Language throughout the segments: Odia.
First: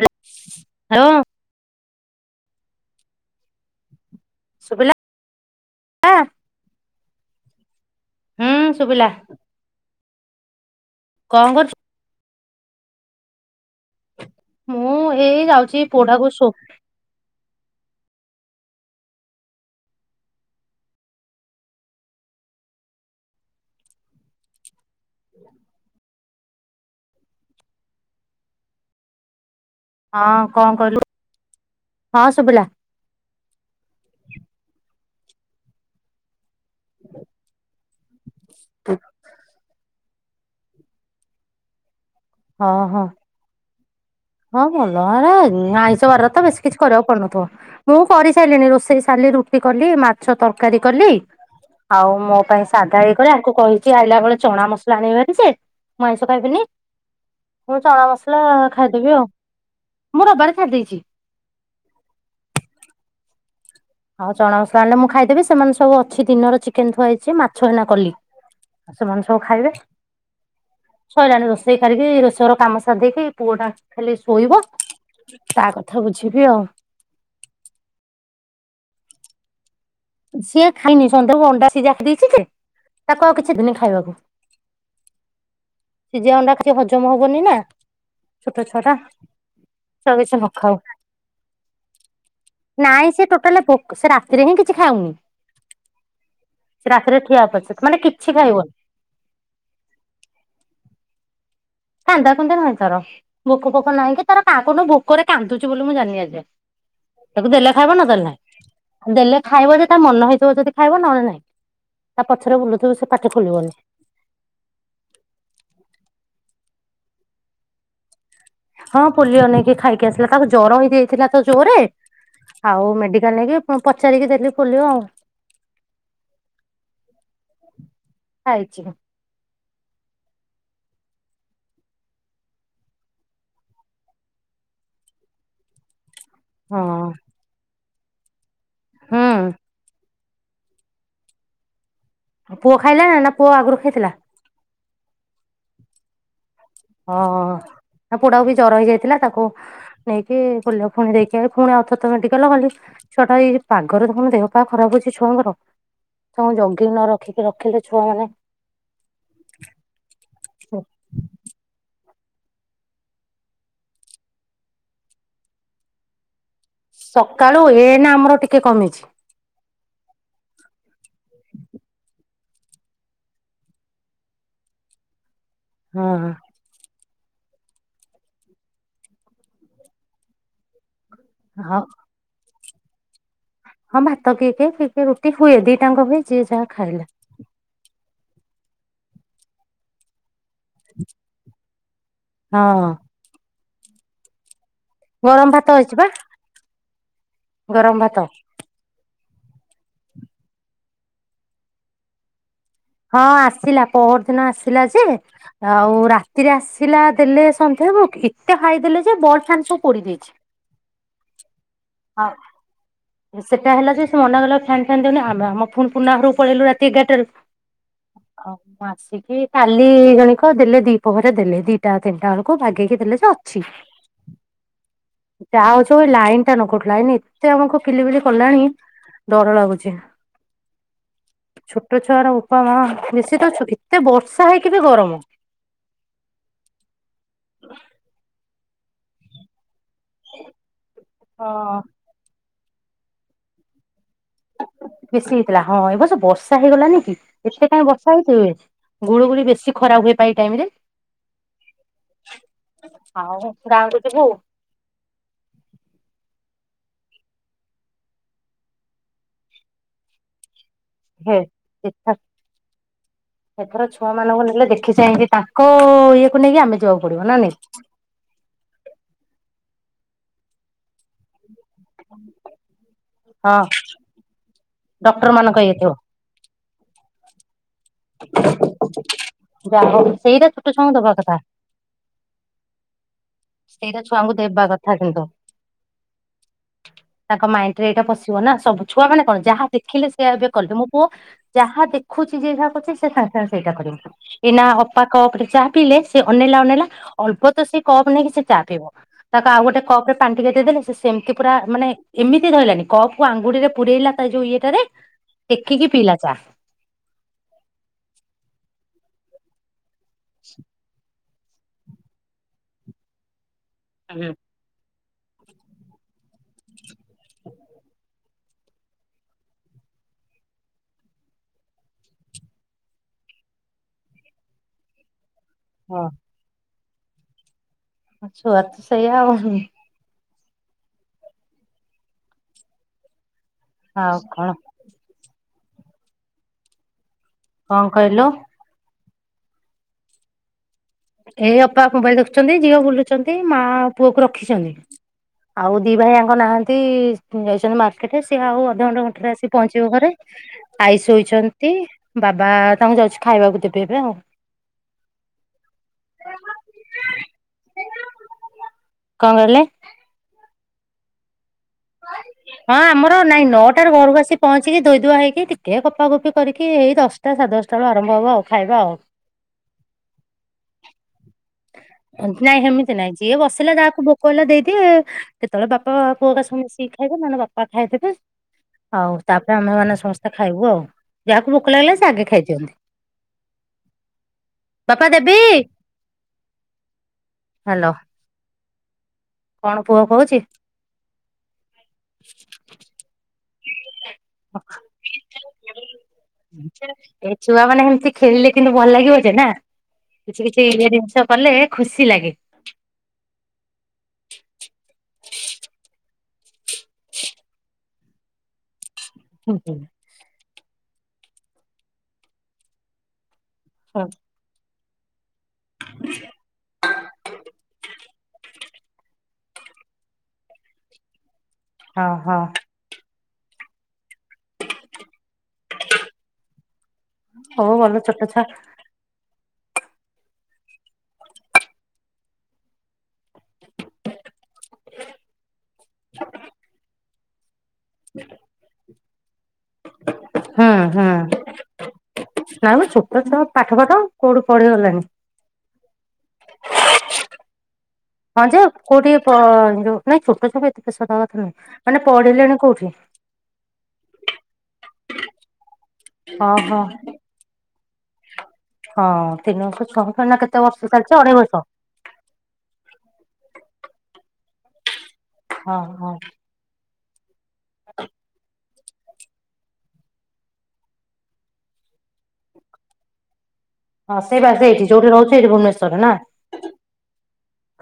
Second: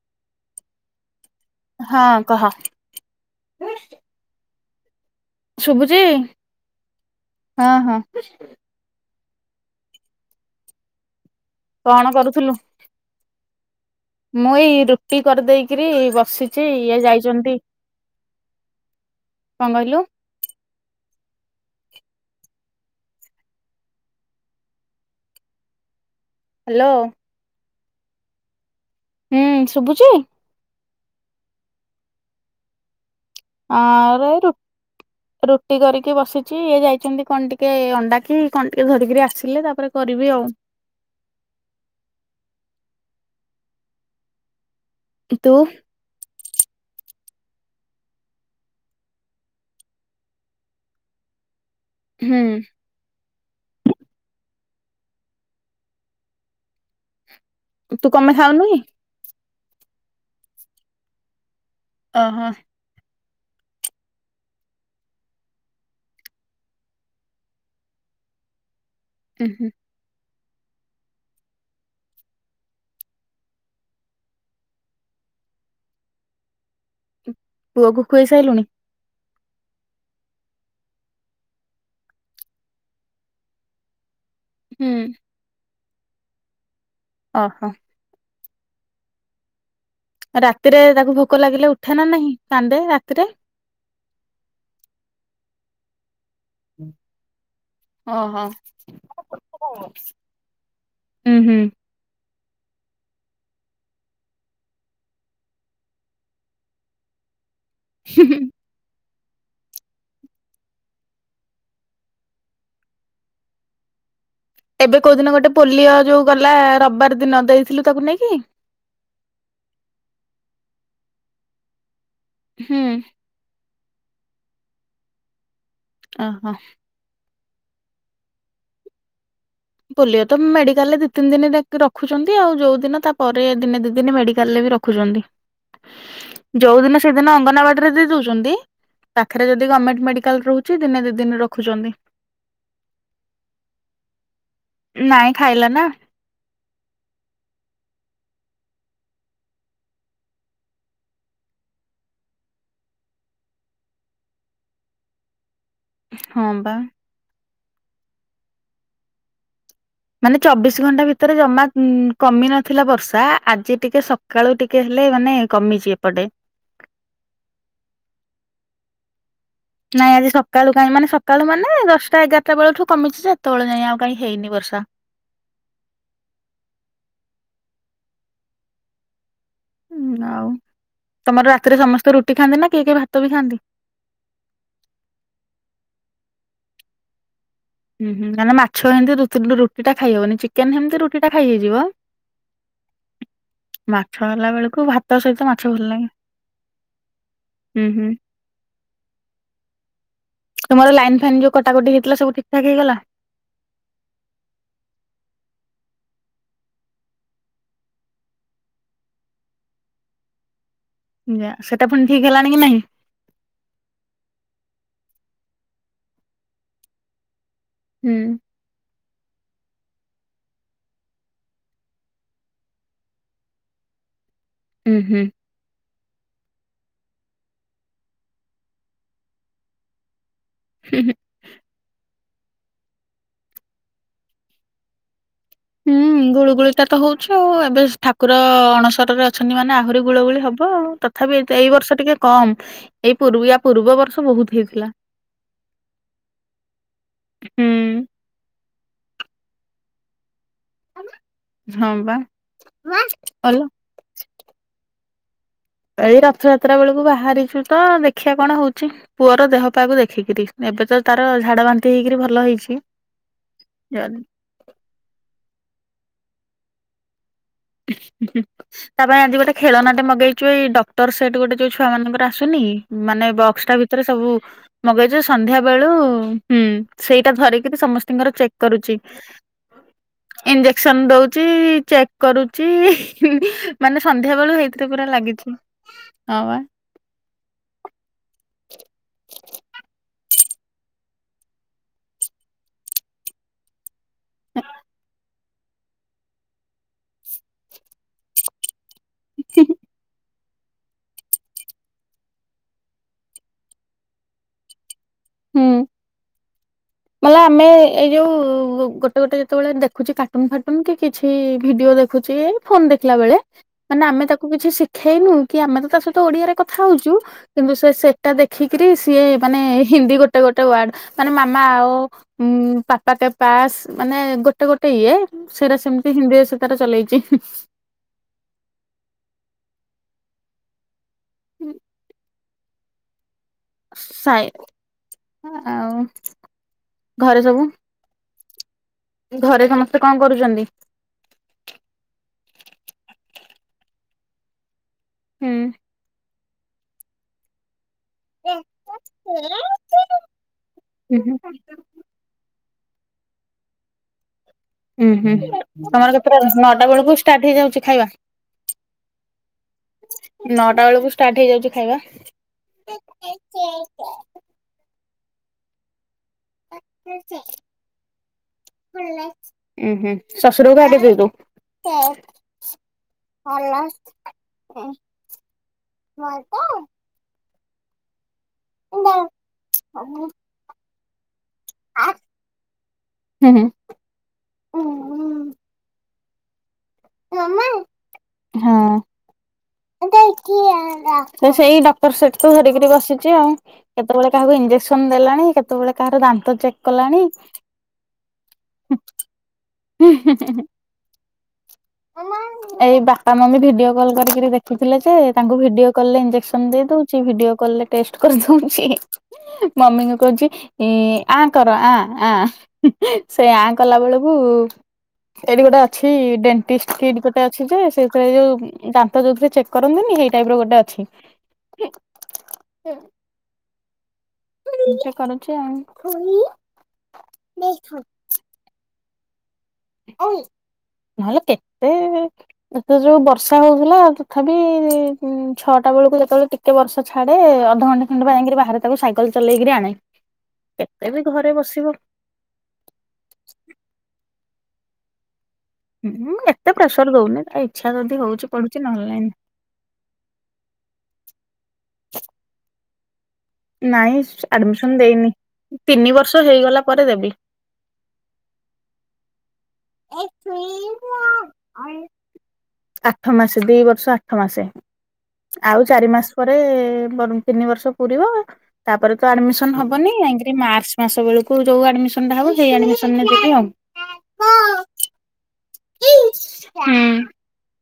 Hello hello. ହଁ କହ। ସୁୁଭିଲା? ଶୁଭୁଛି ହଁ ହଁ। ହୁଁ ଶୁଭିଲା। କଣ କରୁଚୁ? କଣ କରୁଥିଲୁ? ମୁଁ ଏଇ ରୁଟି ଏଇ ଯାଉଛି କରିଦେଇକିରି ପୁଅଟାକୁ ଶୋ ବସିଛି ଇଏ ଯାଇଛନ୍ତି କଣ କହିଲୁ? ହ ହ୍ୟାଲୋ। ହୁଁ ଶୁୁବୁ ହଁ କଣ କହିଲୁ? ହଁ ଶୁଭୁିଲା। ଆରେ ରୁଟି କରିକି ବସି ଚି ଇଏ ଯାଇଛନ୍ତି କଣ ଟିକେ ଅଣ୍ଡା କି କଣ ଟିକେ ଧରିକରି ଆସିଲେ ତାପରେ କରିବି ଆଉ। ହଁ ହଁ। ହଁ ଭଲ ଆଡେ ତୁ ଆଇଁଷ ବାରରେ ତ ବେଶୀ କିଛି କରିବାକୁ ପଡୁନଥିବ। ମୁଁ କରିସାରିଲିଣି ରୋଷେଇ ସାରିଲି ରୁଟି କଲି, ମାଛ ତରକାରୀ କଲି। ଆଉ ମୋ ହୁଁ ପାଇଁ ସାଧା ହେଇ କରେ ଆଙ୍କୁ କହିଚି ଆଇଲା ବେଳେ ଚଣାମସଲା ଆଣିବେ ଟିକେ ସେ ମୁଁ ଆଇଁଷ ଖାଇବିନି। ମୁଁ ତୁ କଣ ପାଇଁ ଚଣାମସଲା ଖାଉନୁ କି? ଖାଇଦେବି ଆଉ ମୁଁ ରବିବାର ଛାଡିଦେଇଚି। ଓହୋ। ଆଉ ଚଣାମସଲା ଆଣଲେ ମୁଁ ଖାଇଦେବ ସେମାନେ ସବୁ ଅଛି ଦିନର ଚିକେନ ଥୁଆହେଇଚି ମାଛ ଏନା କଲି। ଆଉ ସେମାନେ ସବୁ ଉଁ ହୁଁ ଖାଇବେ। ସଇଲାଣି ରୋଷେଇ କରିକି ରୋଷେଇ ଘର କାମ ସାରଦେଇକି ପୁଅଟା ଖାଲି ଶୋଇବ। ତା କଥା ବୁଝିବି ଆଉ। ଉ ପୁଅକୁ ଖୁଏଇ ସାଇଲୁଣି? ସିଏ ଖାଇନି ସନ୍ଧ୍ୟାକୁ ଅଣ୍ଡା ସିଜା ଖାଇଦେଇଚି ଯେ ତାକୁ ଆଉ କିଛି ଦିନି ଖାଇବାକୁ। ହୁଁ। ସିଜା ଅଣ୍ଡା କିଛି ହଜମ ହବନି ନା ଓହୋ ଛୋଟ ଛୁଆଟା। ରାତିରେ ତାକୁ ଭୋକ ଲାଗିଲେ ଉଠେ ନା ନାହିଁ କାନ୍ଦେ ନାଇଁ ସେ ରାତିରେ? ଟୋଟାଲ ଭୋକ ସେ ରାତିରେ ହିଁ କିଛି ଖାଉନି ସେ ରାତିରେ ଠିଆ ପଛକୁ ମାନେ କିଛି ଖାଇବନି। ଉଁହୁଁ। କାନ୍ଦାକୁନ୍ଦି ନାହିଁ ତାର। ଭୋକ ଫୋକ ନାହିଁ କି ତାର କା କୋଉଦିନ ଭୋକରେ କାନ୍ଦୁଚି ବୋଲି ମୁଁ ଜାଣନି ଆସିଯାଏ। ତାକୁ ଦେଲେ ଖାଇବ ନ ଦେଲେ ନାହିଁ। ଦେଲେ ଖାଇବ ଯେ ତା ମନ ହେଇଥିବ ଯଦି ଖାଇବ ନହେଲେ ନାଇଁ ତା ପଛରେ ବୁଲୁଥୁବୁ ସେ ପାଟି ଖୋଲିବନି। ଏବେ କୋଉ ଦିନ ଗୋଟେ ପୋଲିଓ ଯୋଉ ଗଲା ରବିବାର ଦିନ ଦେଇଥିଲୁ ତାକୁ ନେଇକି? ହଁ ପୋଲିଓ ନେଇକି ଖାଇକି ଆସିଲା ତାକୁ ଜର ହେଇଯାଇଥିଲା ତ ଜୋରେ ହୁଁ ଆଉ ମେଡି କାଲ ନେଇକି ପୁଣ ପଚାରିକି ଦେଲିି ପୋଲିଓ ଆଉ। ଅହ। ଖାଇଚି ମୁଁ। ପୋଲିଓ ତ ମେଡିକାଲରେ ଦିତିନି ଦିନି ନାକି ରଖୁଚନ୍ତି ଆଉ ଯୋଉଦିନ ତା ପରେ ଦିନେ ଦିଦିନି ମେଡିକାଲରେ ବି ର ରଖୁଚନ୍ତି। [inaudible] ଯୋଉଦିନ ସେଦିନ ଅଙ୍ଗନବାଡିରେ ଦେଇଦୋଉଚନ୍ତି ପାଖରେ ହୁଁ ଯଦି ଗମେଣ୍ଟ ମେଡିକାଲ ରହୁ ଚି ଦିନେ ଦିଇଦିନେ ରଖୁଚନ୍ତି। ଆଉ ପୁଅ ଖାଇଲା ନା ପୁଅ ଆଗରୁ ଖାଇଥିଲା? ନାଇଁ ଖାଇଲା ନା। ହ ହ ହ ତା ପୁଅଟାକୁ ବି ଜର ହେଇଯାଇଥିଲା ତାକୁ ନେଇକି ପୋଲିଓ ଫୁଣି ଦେଇକି ଆଇ ପୁଣି ଆଉଥରେ ତ ମେଡିକାଲ ତ ଗଲି। ଛୁଆଟା ଏଇଯୋଉ ପାଗରେ ଦେଖୁନୁ ଦେହପା ଖରାପ ହୋଉଚି ଛୁଆଙ୍କର। ହଁ ତାଙ୍କୁ ବା ଜଗିି ନ ରଖିକି ରଖିଲେ ଛୁଆମାନେ ମାନେ ଚବିଶ ଘଣ୍ଟା ଭିତରେ ଜମା ଉଁ କମିନଥିଲା ବର୍ଷା ଆଜି ଟିକେ ସ ସକାଳୁ ଟିକେ ହେଲେ ମାନେ କମିଚି ଏପଟେ। ସକାଳୁ ଏଇନା ଆମର ଟିକେ କମିଚି। ନାଇଁ ଆଜି ସକାଳୁ କାଇଁ ମାନେ ସକାଳୁ ମାନେ ଦଶଟା ଏଗାରଟା ବେଳଠୁ କମିଚି ଯେ ଏତୋବେଳେ ଯାଏଁ ଆଉ କାହିଁ ହେଇନି ବର୍ଷା। ହଁ ହଁ ଉଁ ଆଉ ତମର ହଁ ରାତିରେ ସମସ୍ତେ ରୁଟି ଖାଆନ୍ତି ନା କେହି କେହି ଭାତ ବି ଖାଆନ୍ତି? ହଁ ଭାତ କିଏ କିଏ କିିଏ କିଏ ରୁଟି ହୁଏ ଦିଟାଆଙ୍କ ହୁଏ ଯିଏ ଯାହା ଖାଇଲା। ଉଁହୁଁ କାରଣ ମାଛ ହେମତି ରୁତୁ ରୁଟିଟା ଖାଇହବନି ଚି ଚିକେନ ହେମତି ରୁଟିଟା ଖାଇହେଇଯିବ ହଁ ମାଛ ହେଲାବେଳକୁ ଭା ତା ସହିତ ଗରମ ମାଛ ଭାତ ହେଇଛି ବା ଭଲନାଗେ ଗରମ ଉଁହୁଁ। ଭାତ ତୁମର ଲାଇନ୍ ଫାଇନ୍ ଯୋଉ କଟାକଟି ହେଇଥିଲା ସବୁ ଠିକଠାକ ହେଇଗଲା। ହଁ ଆସିଲା ପହରଦିନ ଆସିଲା ଯେ ଆଉ ରାତିରେ ଆସିଲା ଦେଲେ ସନ୍ଧ୍ୟା ହେବ ଏତେ ହାଇ ଦେଲେ ଯେ ବଲ ଫ୍ୟାନ୍ ସବୁ ପୋଡି ଦେଇଚି। [unintelligible] ନା ସେଟା ପୁଣି ଠିକ ହେଲାଣି କି ନାହିଁ? ସେଇଟା ହେଲା ଯେ ସେ ମନା ଗଲା ଫ୍ୟାନ୍ ଫନ୍ ଦଉନି ଆମ ଆମ ପୁଣି ପୁରୁଣା ଘରକୁ ପଳେଇଲୁ ରାତି ଏଗାରଟାରୁ। ହୁଁ। ଓ ମାସ ଆସିକି କାଲି ଜଣିକ ଦେଲେ ଦିପ ପହରେ ଦେଲେ ଦିଟା ତିନିଟା ବେଳକୁ ଭଗେଇକି ଦେଲେ ଯେ ଅଛି। [inaudible] ଉଁ ହୁଁ। ଯାହା ହଉଛି ହଉ ଲାଇନ ଟା ନ କଟୁ ଲାଇନ ଏତେ ଆମକୁ କିଲି ବିଲି କଲାଣି। ଡର ଲାଗୁଚି। ହୁଁ ହୁଁ। ଛୋଟ ଛୁଆର ବୋପା ମା ବେଶୀ ତ ଏତେ ବର୍ଷା ହେଇକ ବି ଗରମ। ହୁଁ ଗୁଳୁଗୁଳିଟା ତ ହଉଛି ଆଉ ଏବେ ଠାକୁର ଅଣସରରେ ଅଛନ୍ତି ମାନେ ଆହୁରି ଗୁଳୁଗୁଳି ହବ ଆଉ। ତ ତଥାପି ଏଇଟା ଏଇ ହଁ ବର୍ଷ ଟିକେ କମ ଏଇ ପୂର୍ବି ୟା ପୂର୍ବ ବର୍ଷ ବହୁତ ହେଇଥିଲା। ବେଶୀ ହେଇଥିଲା ହଁ ଏ ବସ ବର୍ଷା ହେଇଗଲାନି କି? ହୁଁ ଏତେ କାଇଁ ବର୍ଷା ହେଇ ହୁଏ, ଗୁଳୁ ଗୁଳି ବେଶୀ ଖରା ହୁଏ ବା ଏଇ ଟାଇମ ରେ। ହଁ ବା ଆଉ ଅଲ ଗାଁ କୁ ଯିବୁ? ଏଇ ରଥଯାତ୍ରା ବେଳକୁ ବାହାରିଛୁ ତ ଦେଖିବା କଣ ହଉଛି? ପୁଅର ଦେହ ପାକୁ ଦେଖିକିରି। ଏବେ ତ ତାର ହେ ଝାଡା ବାନ୍ତି ଏଥର ହେଇକରି ଭଲ ହେଇଛି। ଜ [unintelligible] ଦେ ଦେଖି ଯାଇଁକି ତାଙ୍କ ଇଏକୁ ନେଇକି ଆମେ ଯିବାକୁ ପଡିବ ନା ନାଇଁ? ଉଁ ହୁଁ ତା ପାଇଁ ଆଜି ଗୋଟେ ଖେଳନାଟେ ମଗେଇଛୁ ଏଇଡ ଟର ସେଟ ଗୋଟେ ଯୋଉ ଛୁଆ ମାନଙ୍କର ଆସୁନି ମାନେ ହଁ ବକ୍ସଟା ଭିତରେ ସବୁ। ମଗେଇଛୁ, ଡକ୍ଟର ମାନଙ୍କ ସନ୍ଧ୍ୟା ଇଏ ବେଳୁ ଥିବ ହୁଁ ସେଇଟା ଧରିକିରି ସମସ୍ତେ ଙ୍କର ଚେକ୍ କରୁଛି, ଯାହା ହଉ ସେଇଟା ଛୋଟ ଛୁଆଙ୍କୁ ଇଞ୍ଜେକ୍ସନ ଦବା କଥା ଦଉଛି ଚେକ୍ ଚି ହିଁ, ସେଇଟା ମାନେ ଛୁଆଙ୍କୁ ସନ୍ଧ୍ୟା ବେଳୁ ଦେବା ହେଇଥିରେ କଥା ପୁରା କିନ୍ତୁ ଲାଗିଛି ହଁ ବା। ତାଙ୍କ ମାଇଣ୍ଡ ରେ ଏଇଟା ପଶିବ ନା ସବୁ ଛୁଆ ମାନେ କଣ ଯାହା ଦେଖିଲେ ସେଆବେ କଲେ, ମୋ ପୁଅ ଯାହା ଦେଖୁଛି ଯେ ଯାହା କରଛି ସେ ସାଙ୍ଗେ ସାଙ୍ଗେ ସେଇଟା କରମି ଏଇ ନା ଅପାକଟେ ଚା ପିଲେ ସେ ଅନେଇଲା ଅନେଇଲା ଅଳ୍ପ ତ ସେ କପ ନେଇକି ସେ ଚା ପିବ। ତାକୁ ଆଉ ଗୋଟେ କପ ରେ ପାଣି ଟିକେ ଦେଇଦେଲେ ସେ ସେମିତି ପୁରା ମାନେ ଏମିତି ଧଇଲାନି କପ କୁ ଆଙ୍ଗୁଡିରେ ପୁରଇଲା ତା ଯୋଉ ଇଏଟାରେ ହୁଁ। ଟେକିକି ପିଲା ଚା। ମଲା ଆମେ ଏଇ ଯୋଉ ଗୋଟେ ଗୋଟେ ଯେତେବେଳେ ଦେଖୁଛେ କାର୍ଟୁନ ଫାଟୁନ କି କି କିଛି ଭିଡିଓ ଦେଖୁଛି ଫୋନ ଦେଖିଲା ବେଳେ ମାନେ ଆମେ ତାକୁ କିଛି ସି ଦେଖେଇନୁ କି ଆମେ ତ ତା ସହିତ ଓଡିଆରେ କଥା ହଉଛୁ କିନ୍ତୁ ସେ ସେଟା ଦେଖିକରି ସିଏ ମାନେ ଏ ହିନ୍ଦୀ ଗୋଟେ ଗୋଟେ ୱାର୍ଡ ମାନେ ମାମା ଆଓ ଉଁ ପାପାକେ ପାସ୍ ମାନେ ଗୋଟେ ଗୋଟେ ଇଏ। ସେଇଟା ସେମିତି ହଁ ହିନ୍ଦୀରେ ସେ ତାରା ଚଲେଇଛି ହୁଁ। ଛୁଆ ତ ସେଇଆ ଆଉ। ହୁଁ। ଆଉ କଣ ସାଇ ଆଉ ଘରେ ସବୁ। କଣ କହିଲୁ? ଘରେ ସମସ୍ତେ କଣ କରୁଛନ୍ତି? ଏଇ ଅପା ମୋବାଇଲ ଦେଖୁଛନ୍ତି, ଝିଅ ବୁଲୁଛନ୍ତି, ମା ପୁଅ କୁ ରଖିଛନ୍ତି। ହୁଁ ଆଉ ଦି ଭାଇଆଙ୍କ ନାହାନ୍ତି ଯାଇଛନ୍ତି ମା ସିଏ ଆଉ ଅଧଘଣ୍ଟା ଘଣ୍ଟାରେ ଆସି ପହଞ୍ଚିବ ଘରେ ଆଈ ଶୋଇଛନ୍ତି। ବାବା ତାଙ୍କୁ ଯାଉଛି ଖାଇବାକୁ ଦେବି ଏବେ ଆଉ। ହୁଁ ହୁଁ ତମର କେତେଟା ନଅଟା ବେଳକୁ ଷ୍ଟାର୍ଟ ହେଇଯାଉଛି ଖାଇବା? କଣ କହିଲେ? ନଅଟା ବେଳକୁ ଷ୍ଟାର୍ଟ ହେଇଯାଉଛି ଖାଇବା। ହଁ ଆମର ନାଇଁ ନଅଟାରେ ଘରକୁ ଆସି ପହଞ୍ଚିକି ଧୋଇଦୁଆ ହେଇକି ଟିକେ, କପା ଗୋପି କରିକି, ଏଇ ଦଶଟା ସାଢ଼େ ଦଶଟା ବେଳ ଆରମ୍ଭ ହବ ଆଉ ଖାଇବା ଆଉ ହାଲୋ ଉୁଁ ହୁଁ ଶଶୁର [unintelligible] ନାଇଁ ସେମିତି ନାଇଁ, ଯିଏ ବସିଲା ତାକୁ ଭୋକ ହେଲା ଦେଇଦି କେତେବେଳେ ବାପା କୁଅ କ ସମ ମିଶିକି ଖାଇବେ ମାନେ ବାପା ଖାଇଦେବେ ଆଉ ତାପରେ ଆମେ ମାନେ ସମସ୍ତେ ଖାଇବୁ ଆଉ ଯାହାକୁ ଭୋକ ଲାଗିଲା ସେ ଆଗେ ଖାଇ ଦିଅନ୍ତି, ବାପା ଦେବି [unintelligible] ହାଲୋ ହଁ, କହୁଛି? ଦେଖିଆ ସେ ସେଇ ଡକ୍ଟର ସେଠ ତୁ ଧରିକିରି ବସିଛି ଆଉ କେତେବେଳେ କାହାକୁ ଇଞ୍ଜେକ୍ସନ ଦେଲାଣି, କେତେବେଳେ କାହାର ଦାନ୍ତ ଚେକ୍ କଲାଣି। ଛୁଆମାନେ ଏମତି ଖେଳିଲେ କିନ୍ତୁ ଭଲ ଲାଗିବ ଯେ, ନା କିଛି କିଛି ଇଏ ଜିନିଷ କଲେ ଖୁସି ଲାଗେ। ଏଇ ବାପା ମମି ଭିଡିଓ କଲ୍ କରିକି ଦେଖିଥିଲେ ଯେ- ତାଙ୍କୁ ଭିଡିଓ କଲରେ ଇଞ୍ଜେକ୍ସନ ଦେଇଦଉଛି ଭିଡିଓ କଲରେ ଟେଷ୍ଟ କରିଦଉଛି, ମମିଙ୍କୁ କହୁଚି ଏ ଆ କର ଆ ଆ ସେ ଆ କଲା ବେଳକୁ ଏଇଠି ଗୋଟେ ଅଛି ଡେ କିଡ ଗୋଟେ ଅଛି ଯେ- ସେଥିରେ ଯୋଉ ଦାନ୍ତ ଯୋଉଥିରେ ଚେକ୍ କରନ୍ତିନି, ସେଇ ଟାଇପ ର ଗୋଟେ ଅଛି। ହଁ ହଁ। [unintelligible] ନିଜେ କରୁଚି ଆଉ। ହଉ ଭଲ ଛୋଟ ଛୁଆ। [unintelligible] ନହେଲେ କେତେ? ଏତ ଯୋଉ ବର୍ଷା ହଉଥିଲା, ତଥାପି ଛଅଟା ବେଳକୁ ଯେତେବେଳେ ଟିକେ ଗୋଟେ ବର୍ଷ ଛାଡେ, ଅଧଘଣ୍ଟା ଉଣ୍ଡୁ ଯାଇକିରି ବାହାରେ ତାକୁ ସାଇକଲ ଚଲେଇକିରି ଆଣେ, କେତେ ବି ଘରେ ବସିବ? ନାଇ ମ, ଛୋଟ ଛୁଆ ପାଠ ପାଠ କୋଉଠି ପଢି ଗଲାଣି। ହଁଁ ଏତେ ପ୍ରେସର ଦୋଉନି। ହଁ ଯେ କୋଉଠି ଯୋଉ ନାଇଁ ଛୋଟ ଛୁଆ ଏତ ସଦା କଥା ନୁହେଁ ମାନେ ପଢିଲେଣି କୋଉଠି? ନାଇଁ ଆଡମିସନ ଦେଇନି, ତିନି ବର୍ଷ ଓହୋ ହେଇଗଲା ପରେ ଦେବି। ହଁ ତିନି ବର୍ଷ ଛୁଆଙ୍କୁ, ଏଇନା କେତେ ବର୍ଷ ଚାଲିଛି ଅଢେଇ ବର୍ଷ। ଆଠ ମାସେ, ଦି ବର୍ଷ ଆଠ ମାସେ, ହଁ ଆଉ ଚାରି ହଁ ମାସ ପରେ ତାପରେ ତିନି ବର୍ଷ ପୁରିବ ତାପରେ ତ ଆଡମିସନ ହବନି, ଯାଇକିରି ମାର୍ଚ ମାସ ବେଳକୁ ଯୋଉ ଆଡମିସନଟା ହବ, ସେଇ ଆଡମିସନ ରେ ଦେବି ଆଉ। ହଁ ସେଇ ବାସ ଏଇଠି ହଁ। ଯୋଉଠି ରହୁଛି ଏଠି ଭୁବନେଶ୍ଵରରେ ନା,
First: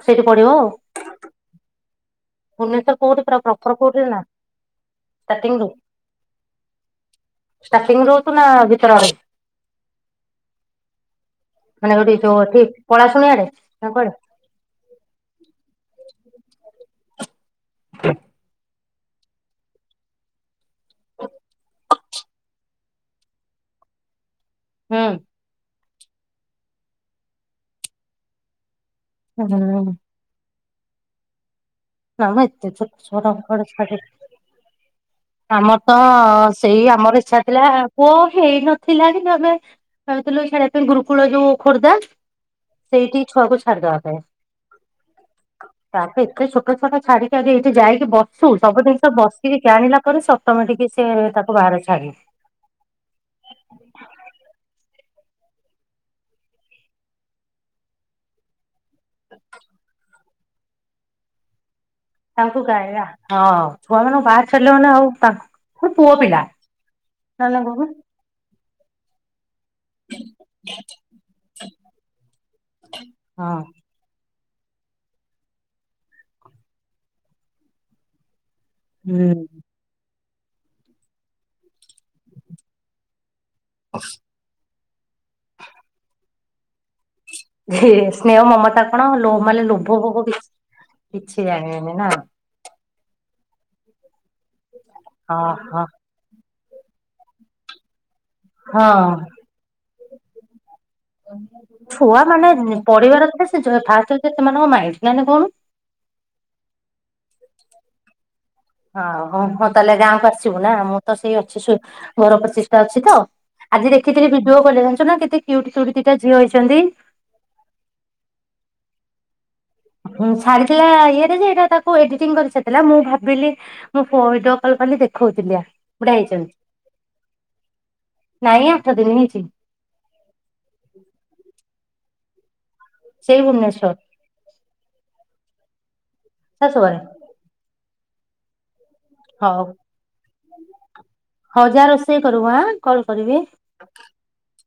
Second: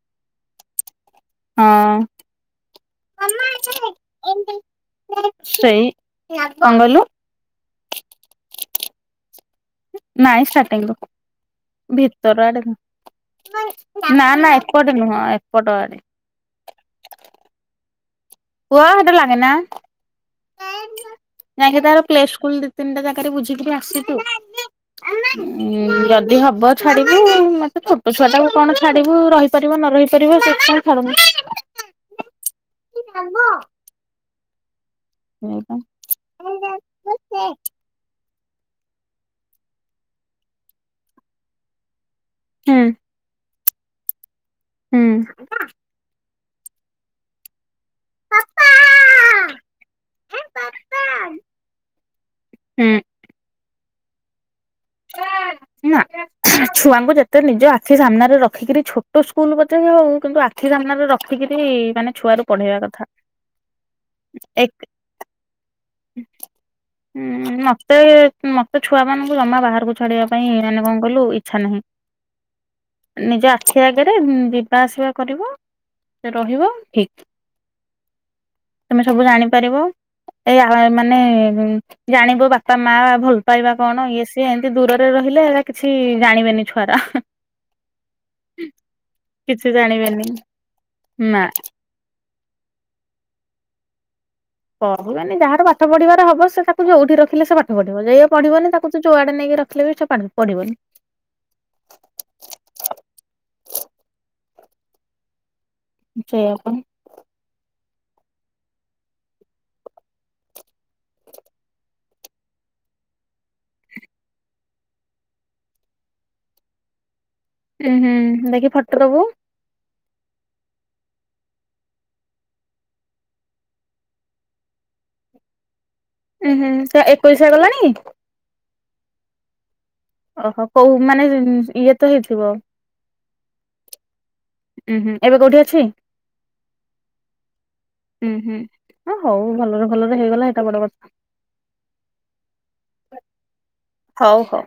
ସେଇଠି ପଢ଼ିବ ଆଉ। ହଁ ଅଁ ଭୁବନେଶ୍ୱର କୋଉଠି ପୁରା ପ୍ରପର କୋଉଠି ନା ଷ୍ଟାର୍ଟିଂରୁ ସେଇ, କଣ କହିଲୁ? ଷ୍ଟାର୍ଟିଂ ରହୁଛୁ ନା ଭିତର ଆଡ଼କୁ। ନାଇଁ ଷ୍ଟାର୍ଟିଂରୁ ମାନେ ଯୋଉଠି ଯୋଉ ଭିତର ଆଡେ ଏଠି ପଳାଶୁଣି ଆଡେ କୁଆଡେ? ନା ନା। ଏପଟେ ନୁହଁ, ଏପଟ ଆଡେ। [unintelligible] ପୁଅ ସେଥିରେ ଲାଗେନା। [unintelligible] ଯାଇକିନା ତାର ପ୍ଲେ ସ୍କୁଲ ଦି ତିନିଟା ଜାଗାରେ ବୁଝିକିରି ଆସଛୁ। ହୁଁ ଉଁ ଉଁ ଯଦି ହବ ଛାଡିବୁ, ମତେ ଛୋଟ ଛୁଆ ଟାକୁ କଣ ଛାଡିବୁ ରହିପାରିବ ହୁଁ ନରହି ପାରିଵ ପାରିବ ସେଥିପାଇଁ ଛାଡୁନୁ। ନାମ ଏତେ ଛୋଟ ଛୁଆ ଟା କୁଆଡେ ଛାଡ଼ିବୁ? ହୁଁ ଆମର ହୁଁ। ତ ସେଇ, ଆମର ଇଛା ଥିଲା ପୁଅ ହେଇନଥିଲା କିନ୍ତୁ ଆମେ କହିଥିଲୁ ଛାଡିବା ପାଇଁ। ଗୁରୁକୁଳର ଯୋଉ ଖୋର୍ଦ୍ଧା? ସେଇଠି ଛୁଆକୁ ଛାଡିଦବା ପାଇଁ। ହୁଁ। ତାପରେ ଏତେ ଛୋଟ ଛୁଆଟା ଛାଡିକି ଆଗେ ଏଇଠି ଯାଇକି ବସୁ, ସବୁ ଜିନିଷ ବସିକି ଜାଣିଲେ ତାପରେ ସେ ଅଟୋମେଟିକ ସେ ତାକୁ ବାହାର ଛାଡିବୁ। ହୁଁ। ନା। ଛୁଆଙ୍କୁ ଯେତେ ନିଜ ଆଖି ସାମ୍ନାରେ ରଖିକିରି ଛୋଟ ସ୍କୁଲ ପଛେ ବି ହଉ, କିନ୍ତୁ ଆଖି ସାମ୍ନାରେ ରଖିକିରି ମାନେ ଛୁଆରୁ ତାଙ୍କୁ ପଢେଇବା କଥା। ଗାଇବା। ହଁ ଛୁଆମାନଙ୍କୁ ବାହାରେ ଏକ ଛାଡ଼ିଲା ମାନେ ଆଉ ତାକୁ, ପୁଣି ପୁଅ ପିଲା ହୁଁ ସାନ ବୋହୂ ମତେ ମତେ ଛୁଆମାନଙ୍କୁ ଜମା ବାହାର ଟକୁ ଛାଡିବା ପାଇଁ ମାନେ କଣ କହିଲୁ ଇଚ୍ଛା ନାହିଁ। ନିଜ ଆଖି ଆଗ ସେଇରେ ଯିବା ଆସିବା କରିବ, ରହିବ ଠିକ୍। ତମେ ସବୁ ହୁଁ। ଜାଣିପାରିବ, ଏଇଆ ମାନେ ଜାଣିବୁ ବାପା ମାଆ ଭଲ ପାଇବା କଣ ଇଏ ସିଏ, ଏମିତି ଦୂରରେ ରହିଲେ ହେଇରା କିଛି ଜାଣିବେନି ଛୁଆରା। ହେ ସ୍ନେହ ମମତା କଣ ଲୋ ମାନେ କିଛି ଲୋଭ ଫୋଭ ଜାଣିବେନି କିଛି ନା। କିଛି ଜାଣିବେନି ନା? କହିବେନି, ହଁ ଯାହାର ହଁ ପାଠ ପଢିବାର ହବ ସେ ତାକୁ ଯୋଉଠି ରଖିଲେ ସେ ପାଠ ପଢିବ। ଯାଇ ଏ ପଢିବନି, ତାକୁ ତୁ ହଁ। ଯୋଉଆଡ଼େ ନେଇକି ରଖିଲେ ବି ସେ ପାଠ ପଢ଼ିବନି। ଛୁଆମାନେ ପଢିବାର ଥିଲେ ସେ ଯୋଉ ଫାଷ୍ଟ ହେଉଛି ସେମାନଙ୍କ ମାଇଁଣ୍ଡ୍। ନାଇଁ ନା କହୁନୁ? ସେୟା ପାଇଁ ହଁ, ହଁ ହଉ ହଁ ତାହେଲେ ଗାଁକୁ ଆସିବୁ ନା। ମୁଁ ତ ସେଇ ଅଛି ସୋ ଘର ପ୍ରତିଷ୍ଠା ଅଛି ତ ଆଜି ଦେଖିଥିଲି ଭିଡିଓ କଲିଙ୍ଗରେ, ଜାଣିଛୁ ନା କେତେ କ୍ୟୁଟି କ୍ୟୁଟି ଦିଟା ଝିଅ ହେଇଛନ୍ତି? ଉଁ ହୁଁ। ଦେଖି ଫଟୋ ଦବୁ। ହୁଁ ଛାଡିଥିଲା ଇଏରେ ଯେ ଏଇଟା ତାକୁ ଏଡିଟିଂ କରି ଛାଡ଼ିଥିଲା। ମୁଁ ଭାବିଲି ମୁଁ ଫଏଟ୍ ଅପେଲ୍‌ କଲି ଆଉ ଦେଖଉଥିଲି ଆ। ବୁଢା ହେଇଛନ୍ତି ଉଁ ହୁଁ। ତା ଏକୋଇଶିଆ ଗଲାଣି? ନାଇ ଆଠ ଦିନ ହେଇଛି। ଅହୋ। କୋଉ ମାନେ ଇଏ ତ ହେଇଥିବ? ସେଇ ଭୁବନେଶ୍ଵର। ଉଁ ହୁଁ। ଏବେ କୋଉଠି ଅଛି? ଶାଶୁଘରେ ଉଁ ହୁଁ। ହଁ ହଉ ଭଲରେ ଭଲରେ ହେଇଗଲା ଏଇଟା ବଡ଼ କଥା। ହଉ ଯା ରୋଷେଇ କରିବୁ ଆଁ କଲ୍ କରିବି। ହଉ ହଉ।